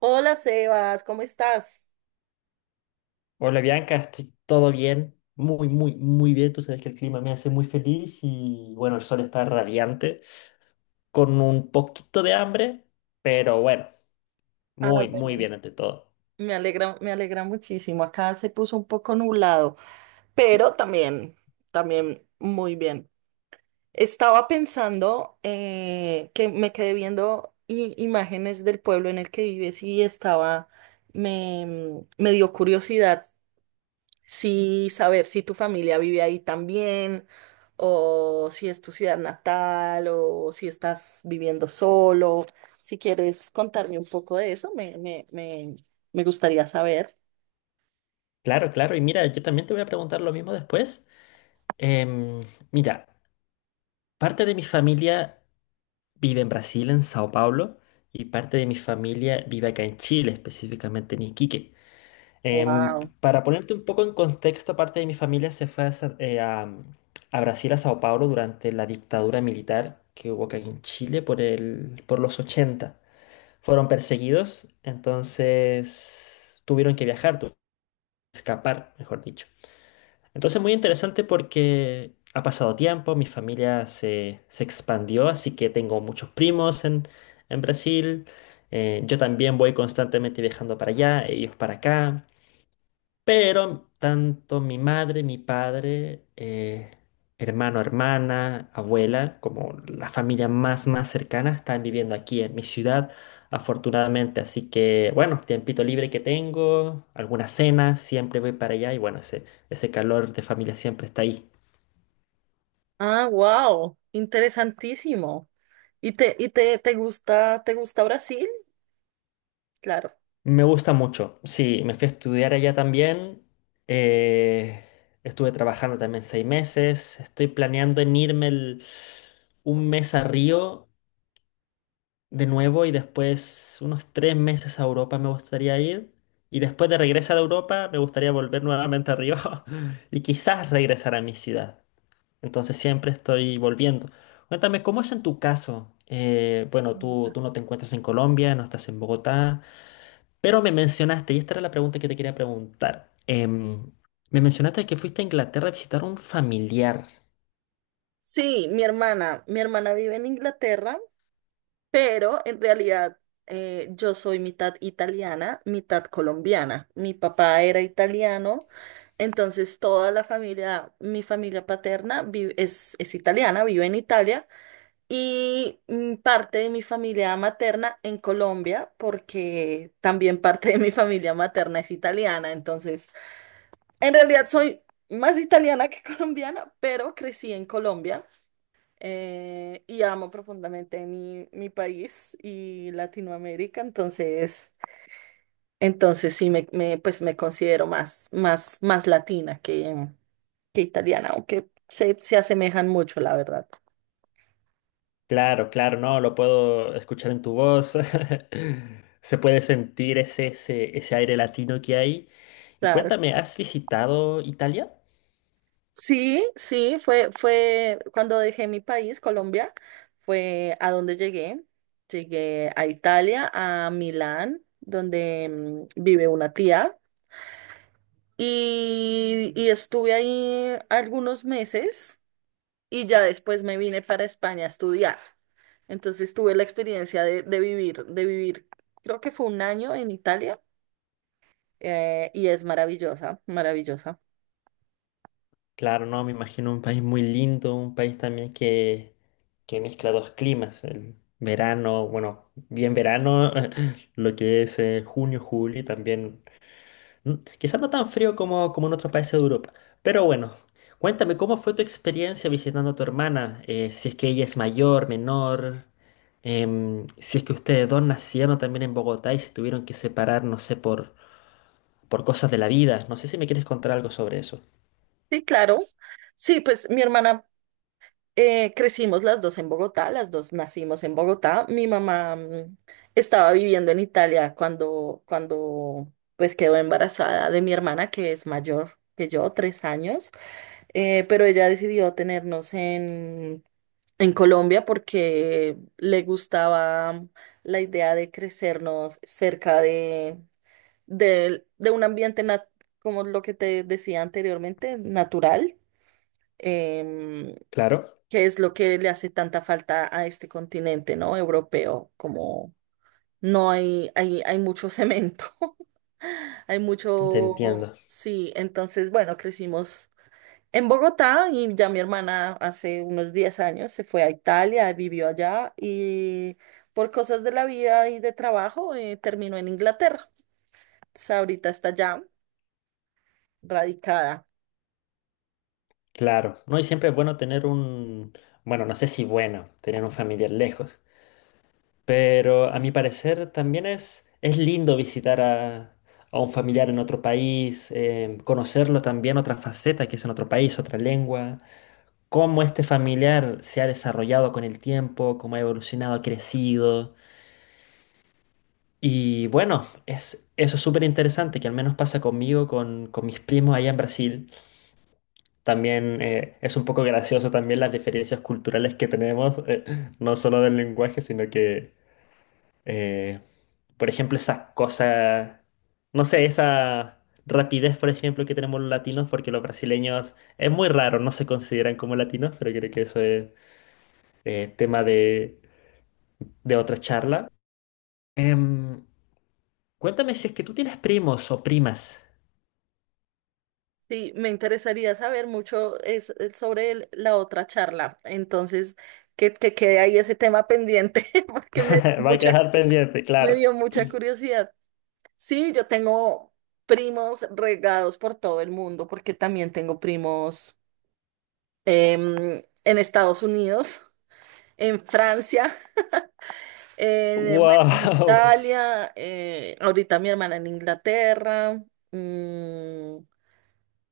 Hola Sebas, ¿cómo estás? Hola Bianca, estoy todo bien, muy, muy, muy bien. Tú sabes que el clima me hace muy feliz y bueno, el sol está radiante, con un poquito de hambre, pero bueno, Ah, muy, muy bueno. bien ante todo. Me alegra muchísimo. Acá se puso un poco nublado, pero también, también muy bien. Estaba pensando que me quedé viendo imágenes del pueblo en el que vives y estaba, me dio curiosidad. Sí, saber si tu familia vive ahí también, o si es tu ciudad natal, o si estás viviendo solo. Si quieres contarme un poco de eso, me gustaría saber. Claro, claro, y mira, yo también te voy a preguntar lo mismo después. Em, mira, parte de mi familia vive en Brasil, en Sao Paulo, y parte de mi familia vive acá en Chile, específicamente en Iquique. Wow. Para ponerte un poco en contexto, parte de mi familia se fue a Brasil, a Sao Paulo, durante la dictadura militar que hubo acá en Chile por el, por los 80. Fueron perseguidos, entonces tuvieron que viajar, tuvieron que escapar, mejor dicho. Entonces muy interesante porque ha pasado tiempo, mi familia se expandió, así que tengo muchos primos en Brasil. Yo también voy constantemente viajando para allá, ellos para acá. Pero tanto mi madre, mi padre, hermano, hermana, abuela, como la familia más, más cercana están viviendo aquí en mi ciudad, afortunadamente. Así que, bueno, tiempito libre que tengo, algunas cenas, siempre voy para allá y bueno, ese calor de familia siempre está ahí. Ah, wow. Interesantísimo. ¿Y te gusta Brasil? Claro. Me gusta mucho. Sí, me fui a estudiar allá también. eh, estuve trabajando también 6 meses. Estoy planeando en irme un mes a Río de nuevo y después unos 3 meses a Europa me gustaría ir. Y después de regresar a Europa me gustaría volver nuevamente a Río y quizás regresar a mi ciudad. Entonces siempre estoy volviendo. Cuéntame, ¿cómo es en tu caso? Bueno, tú, Bogotá. tú no te encuentras en Colombia, no estás en Bogotá, pero me mencionaste, y esta era la pregunta que te quería preguntar. Me mencionaste que fuiste a Inglaterra a visitar a un familiar. Sí, mi hermana vive en Inglaterra. Pero en realidad yo soy mitad italiana, mitad colombiana. Mi papá era italiano, entonces toda la familia, mi familia paterna es italiana, vive en Italia, y parte de mi familia materna en Colombia, porque también parte de mi familia materna es italiana. Entonces, en realidad soy más italiana que colombiana, pero crecí en Colombia, y amo profundamente mi, mi país y Latinoamérica, entonces, entonces sí pues me considero más, más latina que italiana, aunque se asemejan mucho, la verdad. Claro, claro, no, lo puedo escuchar en tu voz. Se puede sentir ese aire latino que hay. Y Claro. cuéntame, ¿has visitado Italia? Sí, sí, fue, fue cuando dejé mi país, Colombia, fue a donde llegué. Llegué a Italia, a Milán, donde vive una tía, y estuve ahí algunos meses. Y ya después me vine para España a estudiar. Entonces tuve la experiencia de vivir, creo que fue 1 año en Italia, y es maravillosa, maravillosa. Claro, no, me imagino un país muy lindo, un país también que mezcla dos climas, el verano, bueno, bien verano, lo que es junio, julio, y también quizás no tan frío como en otros países de Europa. Pero bueno, cuéntame, ¿cómo fue tu experiencia visitando a tu hermana? Si es que ella es mayor, menor, si es que ustedes dos nacieron también en Bogotá y se tuvieron que separar, no sé, por cosas de la vida. No sé si me quieres contar algo sobre eso. Sí, claro. Sí, pues mi hermana, crecimos las dos en Bogotá, las dos nacimos en Bogotá. Mi mamá estaba viviendo en Italia cuando, cuando pues quedó embarazada de mi hermana, que es mayor que yo, 3 años. Pero ella decidió tenernos en Colombia porque le gustaba la idea de crecernos cerca de, de un ambiente, como lo que te decía anteriormente, natural, em, Claro, que es lo que le hace tanta falta a este continente, ¿no? Europeo, como no hay, hay mucho cemento, hay te mucho, entiendo. sí, entonces, bueno, crecimos en Bogotá, y ya mi hermana hace unos 10 años se fue a Italia, vivió allá y por cosas de la vida y de trabajo terminó en Inglaterra. Entonces, ahorita está allá radicada. Claro, ¿no? Y siempre es bueno tener un, bueno, no sé si bueno, tener un familiar lejos. Pero a mi parecer también es lindo visitar a un familiar en otro país, conocerlo también, otra faceta que es en otro país, otra lengua, cómo este familiar se ha desarrollado con el tiempo, cómo ha evolucionado, ha crecido. Y bueno, eso es súper interesante, que al menos pasa conmigo, con mis primos allá en Brasil. También es un poco gracioso también las diferencias culturales que tenemos, no solo del lenguaje, sino que Eh, por ejemplo, esas cosas no sé, esa rapidez, por ejemplo, que tenemos los latinos, porque los brasileños es muy raro, no se consideran como latinos, pero creo que eso es tema de otra charla. Em, cuéntame si es que tú tienes primos o primas. Sí, me interesaría saber mucho es sobre la otra charla. Entonces, que quede ahí ese tema pendiente porque Va a quedar pendiente, me claro. dio mucha curiosidad. Sí, yo tengo primos regados por todo el mundo porque también tengo primos en Estados Unidos, en Francia, en, bueno, en Wow. Italia, ahorita mi hermana en Inglaterra. mm,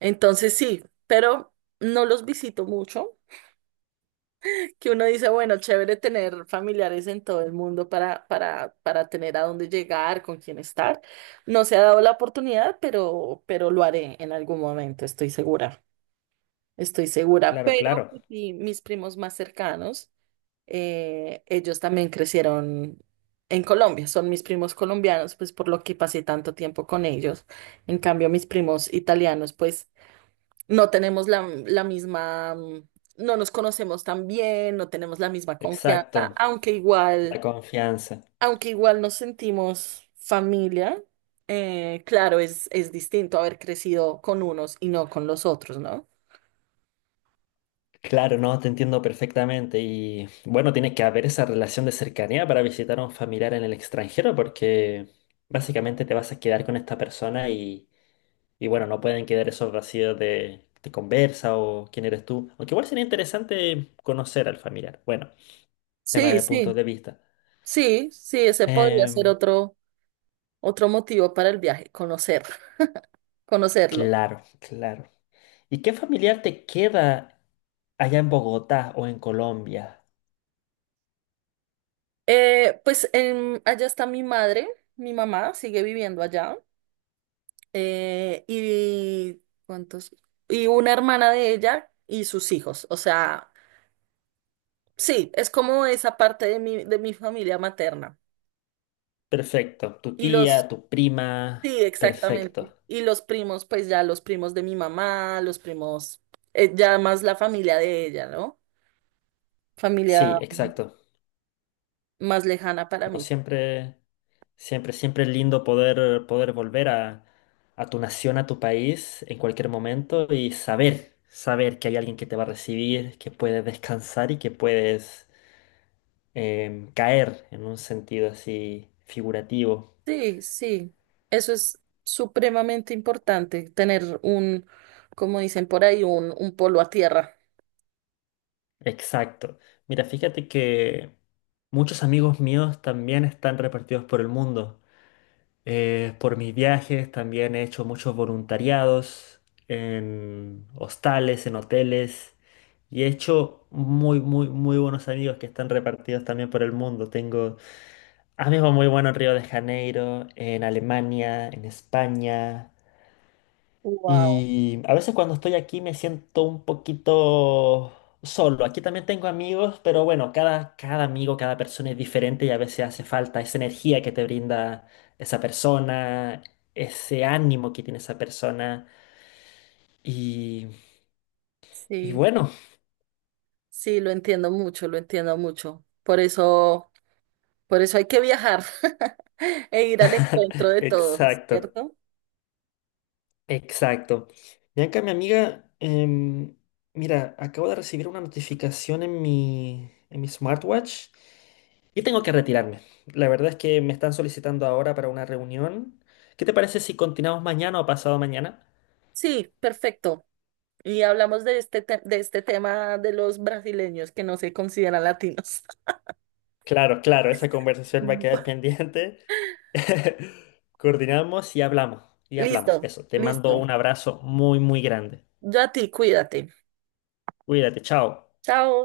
entonces sí, pero no los visito mucho, que uno dice, bueno, chévere tener familiares en todo el mundo para, para tener a dónde llegar, con quién estar. No se ha dado la oportunidad, pero lo haré en algún momento, estoy segura. Estoy segura, Claro, pero claro. sí, mis primos más cercanos. Ellos también crecieron en Colombia, son mis primos colombianos, pues por lo que pasé tanto tiempo con ellos. En cambio, mis primos italianos, pues no tenemos la, la misma, no nos conocemos tan bien, no tenemos la misma confianza, Exacto. La confianza. aunque igual nos sentimos familia. Claro, es distinto haber crecido con unos y no con los otros, ¿no? Claro, no, te entiendo perfectamente. Y bueno, tiene que haber esa relación de cercanía para visitar a un familiar en el extranjero, porque básicamente te vas a quedar con esta persona y bueno, no pueden quedar esos vacíos de conversa o quién eres tú. Aunque igual sería interesante conocer al familiar. Bueno, tema Sí, de puntos sí, de vista. sí, sí, ese podría ser Em, otro. Otro motivo para el viaje, conocer, conocerlo. claro, claro. ¿Y qué familiar te queda allá en Bogotá o en Colombia? Pues allá está mi madre, mi mamá sigue viviendo allá. Y ¿cuántos? Y una hermana de ella y sus hijos. O sea, sí, es como esa parte de mi familia materna. Perfecto. Tu Y los, tía, tu prima. sí, exactamente. Perfecto. Y los primos, pues ya los primos de mi mamá, los primos, ya más la familia de ella, ¿no? Familia Sí, exacto. más lejana para No mí. siempre, siempre, siempre es lindo poder volver a tu nación, a tu país en cualquier momento y saber que hay alguien que te va a recibir, que puedes descansar y que puedes caer en un sentido así figurativo. Sí, sí, eso es supremamente importante, tener un, como dicen por ahí, un polo a tierra. Exacto. Mira, fíjate que muchos amigos míos también están repartidos por el mundo. Por mis viajes también he hecho muchos voluntariados en hostales, en hoteles y he hecho muy, muy, muy buenos amigos que están repartidos también por el mundo. Tengo amigos muy buenos en Río de Janeiro, en Alemania, en España. Wow. Y a veces cuando estoy aquí me siento un poquito solo. Aquí también tengo amigos, pero bueno, cada amigo, cada persona es diferente y a veces hace falta esa energía que te brinda esa persona, ese ánimo que tiene esa persona. Y, y Sí, bueno, sí, lo entiendo mucho, lo entiendo mucho. Por eso hay que viajar e ir al encuentro de todos, exacto. ¿cierto? Exacto. Bianca, mi amiga, mira, acabo de recibir una notificación en mi smartwatch y tengo que retirarme. La verdad es que me están solicitando ahora para una reunión. ¿Qué te parece si continuamos mañana o pasado mañana? Sí, perfecto. Y hablamos de este, de este tema de los brasileños que no se consideran latinos. Claro, claro, esa conversación va a quedar pendiente. Coordinamos y hablamos, y hablamos. Listo, Eso, te mando listo. un abrazo muy, muy grande. Yo a ti, cuídate. Cuídate, chao. Chao.